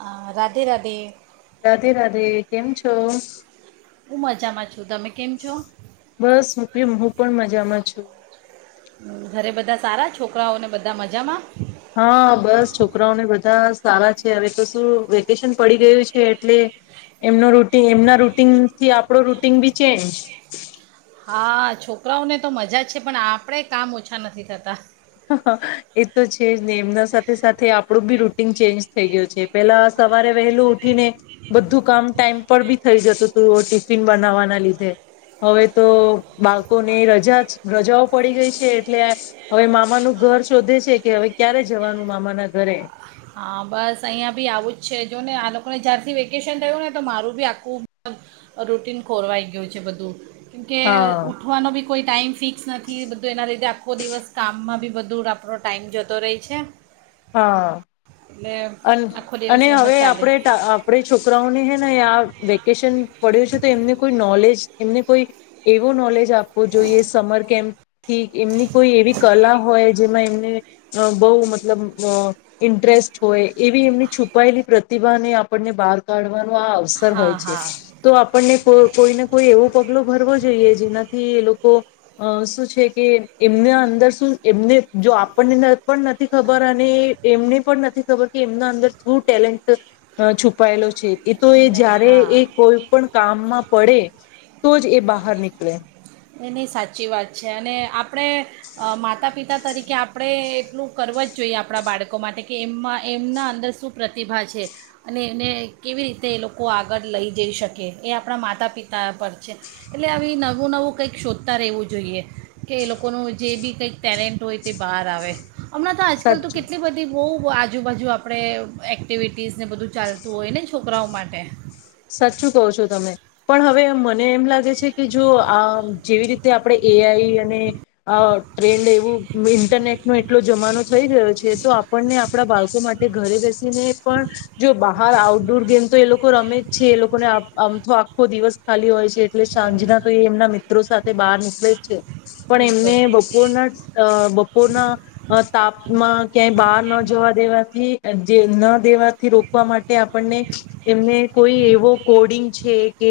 હ રાધે રાધે. રાધે રાધે કેમ છો. હું મજામાં છુ બસ હુભિ હું પણ મજામાં છુ હમ. ઘરે બધા સારા છોકરાઓને બધા મજામાં. હા બસ છોકરાઓને બધા સારા છે હવે તો શું વેકેશન પડી ગયું છે એટલે એમનો રૂટીમ એમના રૂટીન થી આપડો રૂટી ન બી ચેન્જ. હા છોકરાઓને તો મજા છે પણ આપણેે કામ ઓછા નથી થતા. હા હા એ તો છે જ ને એમના સાથે સાથે આપણું બી રૂટીન ચેન્જ થઈ ગયું છે પેલા સવારે વહેલું ઉઠીને બધું કામ ટાઈમ પર બી થઈ જતું હતું ટિફિન બનાવવાના લીધે હવે તો બાળકોને રજા રજાઓ પડી ગઈ છે એટલે હવે મામ મામા નુ ઘર શોધે છે કે હવે ક્યારે જવાનું મામા ના ઘરે. હા બસ અહિયાયા બી આવું જ છે જો ને આ લોકોને જ્યારથી વેકેશન થયું ને તો મારું બી આખું રૂટીન ખોરવાઈ ગયું છે બધું. કે, હા ઉઠવાનો બી... કોઈ ટાઈમ ફી ફિક્સ નથી બધો એના લીધે નથી, આખો દિવસ કામમાં બી... બધુ આપણો ટાઈમ જતો રહે છે. હા. એટલે અન આખો અને દિવસ એમ જ હવે ચાલે આપણે આપણે છોકરાઓને, હે ને, યા વેકેશન પડ્યું છે, તો એમને કોઈ નોલેજ... એમને કોઈ એવો નોલેજ... આપવું જોઈએ. સમર કેમ્પથી, એમની કોઈ એવી કલા હોય, જેમાં એમને... હમ્મ બો મતલબ અ ઇન્ટરેસ્ટ... હોય, એવી એમની છુપાયેલી પ્રતિભાને, આપણને બહાર કાઢવા આ અવસર હોય હા છે, હા તો આપણને કોઈને કોઈ એવો પગલો ભરવો જોઈએ, જેનાથી એ લોકો અ શું છે કે એમના અંદર શું, એમને જો આપણને પણ નથી ખબર, અને એમને પણ નથી ખબર કે એમના અંદર શું ટેલેન્ટ છુપાયેલો છે એ તો એ ને જયારે હા એ કોઈ પણ કામમાં પડે, તો જ એ બહાર નીકળે [unintelligible] [inaudible] એની સાચી વાત છે, અને આપણે માતા-પિતા તરીકે, આપણે એટલું કરવું જ જોઈએ આપણા બાળકો માટે કે એમમાં એમના અંદર શું પ્રતિભા છે, અને એને કેવી રીતે એ લોકો આગળ લઈ જઈ શકે, એ આપણા માતા-પિતા પર છે એટલે આવી નવું-નવું કંઈક શોધતા રહેવું જોઈએ, કે એ લોકોનું જે બી કંઈક ટેલેન્ટ હોય, તે બહાર આવે હમણાં તો, આજકાલ તો, સાચું કેટલી બધી બો આજુબાજુ, આપણે એક્ટિવિટીઝ ને બધું ચાલતું હોય ને છોકરાઓ માટે સાચું કહો છો તમે, પણ હવે મને એમ લાગે છે કે જો આ જેવી રીતે આપણે એઆઈ અને આ ટ્રેન્ડ, એવું ઇન્ટરનેટનો એટલો જમાનો થઈ ગયો છે, તો આપણને આપણા બાળકો માટે ઘરે બેસીને પણ, જો બહાર આઉટડોર ગેમ તો એ લોકો રમે છે, એ લોકોને આમ તો આખો દિવસ ખાલી હોય છે, એટલે સાંજના તો એ એમના મિત્રો સાથે બહાર નીકળે છે પણ એમને બિલકુલ બપોરના અ, બપોરના અ તાપમાં ક્યાંય બહાર ન જવા દેવાથી, જે ન દેવાથી રોકવા માટે, આપણને એમને કોઈ એવો કોડિંગ છે, કે,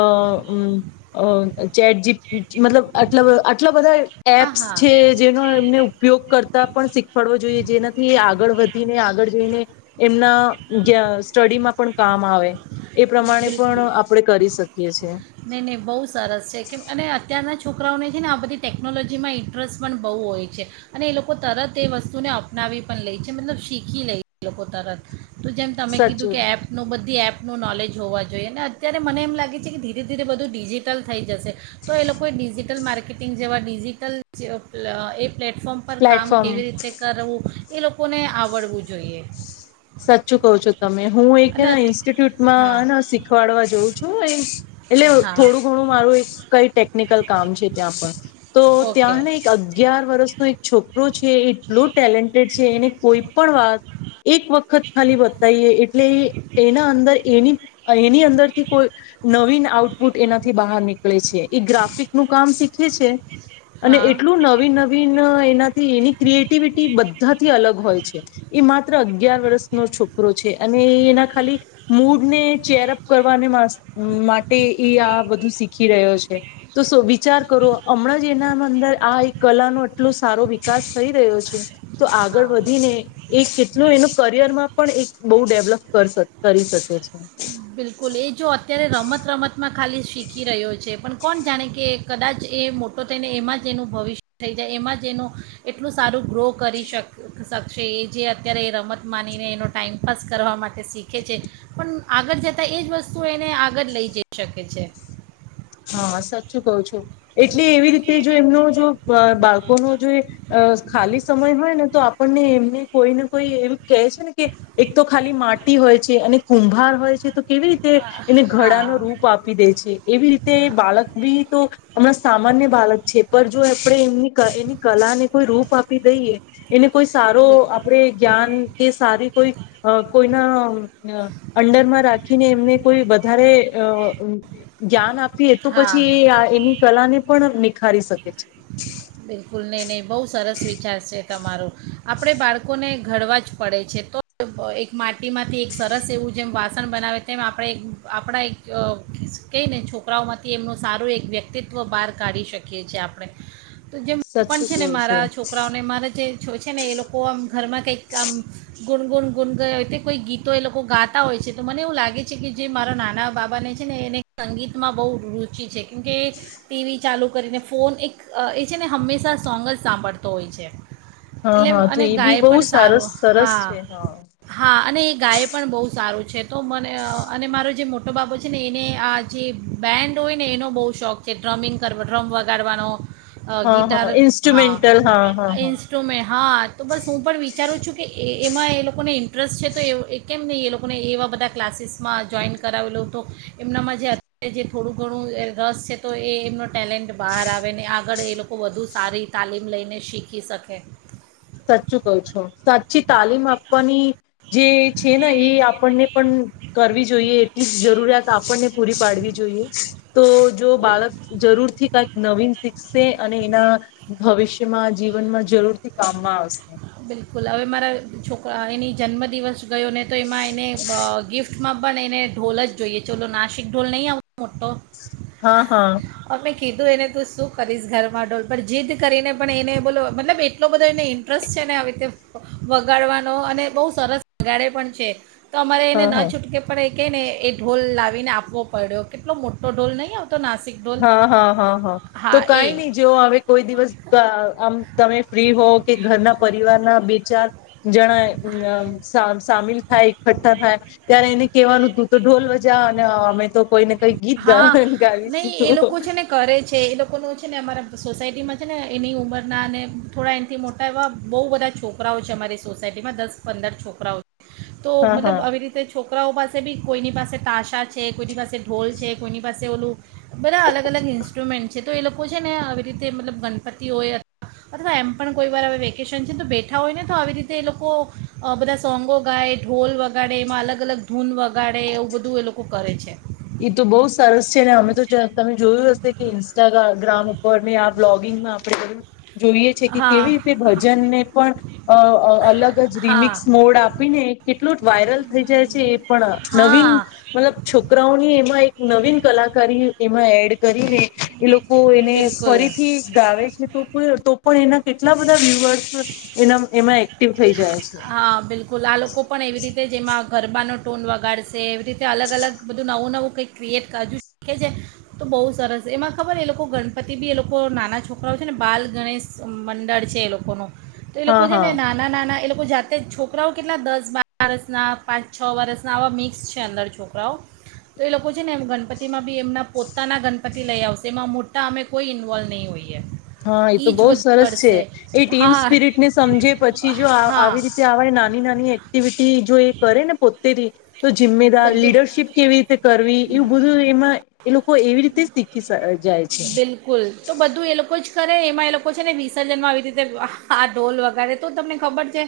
અ, ચેટ, મતલબ, આટલા-આટલા બધા હા એપ્સ હા છે, જેનો એમને ઉપયોગ કરતા પણ શીખવાડવો જોઈએ, જેનાથી એ આગળ વધીને, આગળ જઈને, એમના જ્યાં સ્ટડીમાં પણ કામ આવે એ પ્રમાણે પણ બિલકુલ આપણેે કરી શકીએ છે નહીં, નહીં, બહુ સરસ છે, કેમ કે અત્યારના છોકરાઓને છે ને, આ બધી ટેકનોલોજીમાં ઇન્ટરેસ્ટ પણ બહુ હોય છે, અને એ લોકો તરત એ વસ્તુને અપનાવી પણ લે છે, મતલબ, શીખી લે એ લોકો તરત તો જેમ તમે કીધું સાચું કે એપનો, બધી એપ નું નોલેજ હોવા જોઈએ, અને અત્યારે મને એમ લાગે છે કે ધીરે-ધીરે બધું ડિજિટલ થઈ જશે, તો એ લોકોએ ડિજિટલ માર્કેટિંગ જેવા ડિજિટલ અ પ્લેટફોર્મ પર કામ પ્લેટફોર્મ કેવી રીતે કરવું એ લોકોને આવડવું જોઈએ સાચું કહો છો તમે. હું એક અને હા ઇન્સ્ટિટ્યુટમાં શીખવાડવા જઉં છું એટલે હા થોડું ઘણું મારું એક કંઈ ટેકનિકલ કામ છે ત્યાં પણ, તો ઓકે ત્યાં એક અગિયાર વર્ષનો એક છોકરો છે, એટલો ટેલેન્ટેડ છે, એને કોઈ પણ વાત એક વખત વખત ખાલી બતાવીએ, એટલે એના અંદર એવી એની અંદરથી કોઈ નવીન આઉટપુટ એનાથી બહાર નીકળે છે એ ગ્રાફિક નું કામ શીખે છે અને હા એટલું નવી નવીન એનાથી એની ક્રિએટિવિટી બધાથી અલગ હોય છે એ માત્ર અગીયાર વર્ષ નો છોકરો છે અને એના ખાલી મૂડને ચેરઅપ કરવાને માટે એ આ બધું શીખી રહ્યો છે તો વિચાર કરો હમણાં જ એના અંદર આ એક કલાનો એટલો સારો વિકાસ થઈ રહ્યો છે તો આગળ હા વધીને એ કેટલું એનું કરિયરમાં પણ એક બહુ ડેવલપ કરી શકે છે બિલકુલ એ જો અત્યારે રમત રમત માં ખાલી શીખી રહ્યો છે પણ કોણ જાણે કે કદાચ એ મોટો થઈને એમાં જ એનું ભવિષ્ય થઈ જાય એમાં જ એનું એટલું સારું ગ્રો કરી શક શકશે એ જે અત્યારે એ રમત માનીને એનો ટાઈમપાસ કરવા માટે શીખે છે પણ આગળ જતા એ જ વસ્તુ એને આગળ લઈ જઈ શકે છે હા, સાચું કહું છું એટલે એવી રીતે જો એમનો જો બાળકોનો જો ખાલી સમય હોય ને તો આપણને એમને કોઈ ને કોઈ એમ કહે છે ને કે, એક તો ખાલી મા ટી હોય છે અને કુંભાર હોય છે તો કેવી રીતે એને હા ઘડાનો રૂપ આપી દે છે, એવી રી બાલક બી તો હમણાં સામાન્ય બાલક છે, પણ જો આપણે એમની ક એની કલાને કોઈ રૂપ આપી દઈએ એને કોઈ સારો બિલ- આપણે, જ્ઞાન કે સારી કોઈ, કોઈના અંડરમાં રાખીને એમને કોઈ વધારે, અ જ્ઞાન આપ આપીએ તો હા પછી હા એ એની કલાને પણ નિખારી શકે છે. બિલકુલ નહીં. નહીં, બહુ સરસ વિચાર છે. તમારો. આપણે બાળકોને ઘડવા જ પડે છે. તો એક માટીમાંથી એક સરસ એવું જેમ વાસણ બનાવે તેમ આપણે આપણા એક કહી ને છોકરાઓમાંથી એમનું સારું એક વ્યક્તિત્વ બહાર કાઢી શકીએ છે, આપણે. તો જેમ, પણ સાચું છે કહો ને છો. મારા છોકરાઓને મારા જે છો છે ને એ લોકો આમ ઘરમાં કંઈક આમ ગુણગુન ગુન કરે, તે કોઈ ગીતો એ લોકો ગાતા હોય છે. તો મને એવું લાગે છે કે, જે મારા નાના બાબાને છે ને એને સંગીતમાં બહુ રુચિ છે, કેમકે ટી વી ચાલુ કરીને ફોન એક એ છે ને હંમેશા સોંગ જ સાંભળતો હોય છે. હા એટલે, હા તો અને એ બી ગાય બહુ પણ સારો. સરસ સરસ છે હા, હા. અને એ ગાય પણ બહુ સારું છે. છે તો મને, અને મારો જે મોટો બાબો છે ને, એને આ જે બેન્ડ હોય ને એનો બહુ શોખ છે. ડ્રમિંગ કર ડ્રમ વગાડવાનો અ હા હા ગિટાર, હા ઇન્સ્ટ્રુમેન્ટલ હા હા હા ઇન્સ્ટ્રુમેન્ટ, હા. તો બસ હું પણ વિ વિચારું છું કે એ એમાં એ લોકોને ઇન્ટરેસ્ટ છે તો એ કેમ નહીં એ લોકોને એવા બધા ક્લાસીસમાં જોઈન કરાવેલો તો, એમનામાં જે અત્યારે જે થોડું ઘણું રસ છે તો એ એમનો ટેલેન્ટ બહાર આવે ને આ આગળ એ લોકો વધુ સારી તાલીમ લઈને શીખી શકે. સાચું કહું છું સાચી તાલીમ આપવાની જે. છે ને એ આપણને પણ કરવી જોઈએ એટલી જરૂરિયાત આપણને પૂરી પાડવી જોઈએ. તો જો બિલકુલ બાળક જરૂરથી કંઈક નવીન શીખશે અને એના ભવિષ્ય. જીવન માં જરૂર. કામમા આવશે. બોલો મારા છોકરા એની જન્મદિવસ. ગયો ને તો એમાં એને ગિફ્ માં પણ એને ઢોલ જ જોઈએ ચાલો નાસિક ઢોલ નહીં આવવો [unintelligible] હા હા. કીધું એને તું શું કરીશ ઘરમાં ડોલ પણ જીદ કરીને પણ એને બોલો મતલબ એટલો બધો એને ઇન્ટસ્ટ. સરસ છે ને આવી રીતે વગાડવાનો અને બઉ સરસ વગાડે પણ છે. તો અમારે એને હા ના હા છૂટકે પડે કેને એ ઢોલ લાવીને આપવો પડ્યો કેટલો મોટો ઢોલ નહીં આવતો. નાસિક ઢોલ હા હા હા હા તો કઈ નહી જેવ હવે કોઈ દિવસ આમ તમે ફ્રી હો કે ઘરના. પરિવાર ના બે ચાર. જણા સા સામેલ. થાય એકઠા થાય ત્યારે એને કેવાનું તું તો ઢોલ વજા અને અમે તો કોઈને. કઈ ગીત ગા હા, ગાવીશું. નહીં એ લોકો છે ને કરે છે એ લોકોનું છે ને અમારા. સોસાયટીમાં છે ને એની ઉંમરના અને થોડા એનાથી મોટા એવા બહુ બધા છોકરાઓ છે અમારી સોસાયટીમાં દસ પંદર છોકરાઓ છે. તો હા હા મતલબ આવી રીતે છોક છોકરાઓ પાસે ભી કોઈની પાસે તાશા છે, કોઈની પાસે ઢોલ છે છે કોઈની પાસે ઓલું. બરા અલગ અલગ ઇન્સ્ટ્રુમેન્ટ છે. તો એ લોકો છે ને આવી રીતે મતલબ ગણપતિ હોય અથ અથવા એમ પણ કોઈ વાર હવે વેકેશન છે ને તો, બેઠા હોય ને તો આવી રીતે એ લોકો બધા સોંગો ગાય, ઢોલ વગાડે એમાં અલગ અલગ ધૂન વગાડે એવું બધું એ લોકો કરે છે. એ તો બહુ સરસ છે ને અમે તો તમે જોયું હશે કે ઇન્સ્ટાગ્રામ ઉપર ને આ બ્લોગિંગમાં આપણે. જોઈએ છે કે કેવી હા. રીતે ભજનને પણ અલગ જ હા રીમિક્સ મોડ આપીને કે એલુંટ વાયરલ થઈ જાય છે એ. પણ નવીન હા મતલબ છોક એમાં એક નવીન કલાકાર એમાં એડ કરીને. એ લોકો એને બિલકુલ ફરીથી ગાવે છે તો. તો પણ એના કેટલા બધા વ્યુઅર્સ એના એમાં એક્ટિવ. થઈ જાય છે. હા બિલકુલ આ લોકો પણ એવી રીતે કે જેમાં ગરબાનો ટોન વગાડશે રીતે અલગ અલગ બધું નવું નવું તો કંઈક ક્રિએટ કરજું શકે છે તો બહુ સરસ એમાં ખબર એ લોકો ગણપતિ બી એ લોકો નાના છોકરાઓ છે ને બાલ ગણેશ મંડળ છે એ લોકોનું તો એ લોકો હા છે હા ને નાના, નાના એ લોકો જાતે છોકરાઓ કેટલા દસ બાર વર્ષના, પાંચ છ વર્ષના, આવા મિક્સ છે, અંદર છોકરાઓ તો એ લોકો છે ને એમ ગણપતિમાં બી એમના પોતાના ગણપતિ લઈ આવશે એમાં મોટા અમે કોઈ ઇન્વોલ્વ નહીં હોય હા એ તો બહુ સરસ છે, એ ટીમ હા સ્પિરિટને સમજે પછી જો આવી હા રીતે આવા નાની નાની એક્ટિવિટી જો એ કરે ને પો તેરી તો જિમ્મેદાર બધું લીડરશીપ કેવી રીતે કરવી એવું બધું એમાં એ લોકો એવી રીતે શીખી જાય છે બિલકુલ તો બધું એ લોકો જ કરે એમાં એ લોકો છે ને વિસર્જનમાં આવી રીતે આ ઢોલ વગારે તો તમને ખબર છે,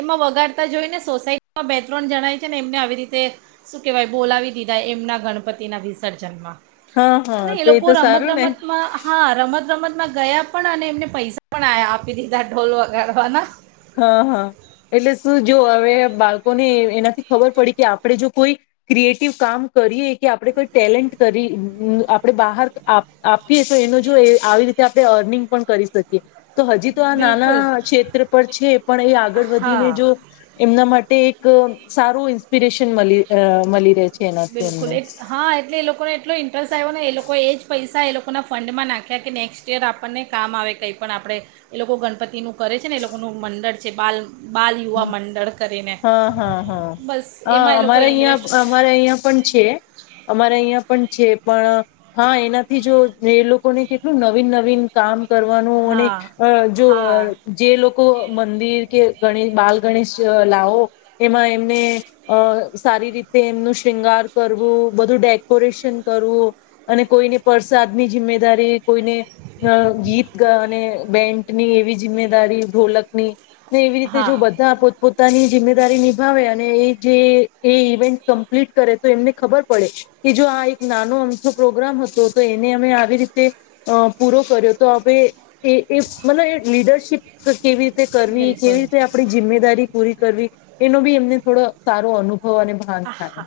એમાં વગાડતા જોઈ ને સોસાયટીમાં બે ત્રણ જણાય છે ને એમને આવી રીતે શું કેહેવાય બોલાવી દીધા એમના ગણપતિના વિસર્જનમાં હા હા અને એ તો લોકો તો રમત સારું ને રમતમાં, હા રમત રમત માં ગયા પણ અને એમને પૈસા પણ આપી દીધા ઢોલ વગાડવાના હા, હા, એટલે શું જો હવે બાળકોને એનાથી ખબર પડી કે આપણે જો કોઈ ક્રિએટિવ કામ કરીએ કે આપણે કોઈ ટેલેન્ટ કરી આપણે બહાર આપીએ તો એનો જો આવી રીતે આપણે અર્નિંગ પણ કરી શકીએ તો હજી તો આ બિલકુલ નાના ક્ષેત્ર છે પણ એ આગળ વધીને હા જો એમના. માટે એક સારું ઇન્સ્પિરેશન મળી રહે. છે એનાથી બિલકુલ એમને એ હા એટલે એ લોકોને એટલો ઇન્ટરેસ્ટ આવ્યો ને એ લોકો એ જ પૈસા એ લોકો. લોકોના ફંડમાં નાખ્યા કે નેક્સ્ટ યર આપણને કામ આવે કંઈ પણ આપણે એ લોકો ગણપતિનું કરે છે ને એ લોકોનું મંડળ છે બાલ. બાલ યુવા મંડળ કરીને હા હા હા બસ હ એમાં એ લોકો અમારે ઇન્વેસ્ટ અહિયાં અમારે અહિયાં. છે અમારે અહિયાં પણ છે પણ હા એનાથી જો એ લોકોને કેટલું નવીન નવીન કામ. કરવાનું અને હા અ જો હા જે લોકો મંદિર કે. ગ બાલ ગણેશ લાવો એમાં એમને અ સારી રીતે એમનું શૃંગાર કરવું, બધું ડેકોરેશન કરવું અને કોઈને પરસાદની જિમ્દારી, કોઈને ગીત અને બેન્ટની એવી જિમ્દારી, ઢોલક નીને એવી. હા જો બધા પોતપોત પોતાની જિમ્મેદારી નિભાવે અને એ જે એ ઇવેન્ટ કમ્પ્લીટ કરે તો એમને ખબર પડે કે જો આ એક નાનો આમથો પ્રોગ્રામ હતો તો એને અમે આવી રીતે પૂરો કર્યો તો હવે મતલબ એ લીડરશીપ. કેવી રીતે કરવી બિલકુલ કેવી ર જિમ્મેદારી પૂરી કરવી એનો બી એમને થોડો સારો અનુભવ. અને ભાન થાય હા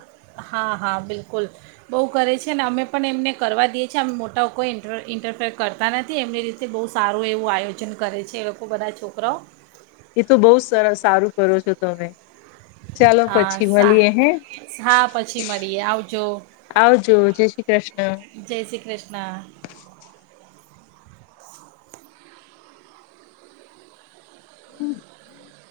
હા હા બિલકુલ બહુ કરે છે. છે ને અમે પણ એમને કરવા દઈએ છીએ, અમે મોટા કોઈ ર ઇન્ટરફેર કરતા નથી એમની રીતે બહુ સારું એવું આયોજન કરે છે એ લોકો બધા છોકરાઓ. એ તો બહુ સારું કરો છો તમે. ચાલો પછી હા મળીએ હે હા પછી મળીએ આવજો આવજો જય શ્રી કૃષ્ણ જય શ્રી કૃષ્ણ. હમ્મ.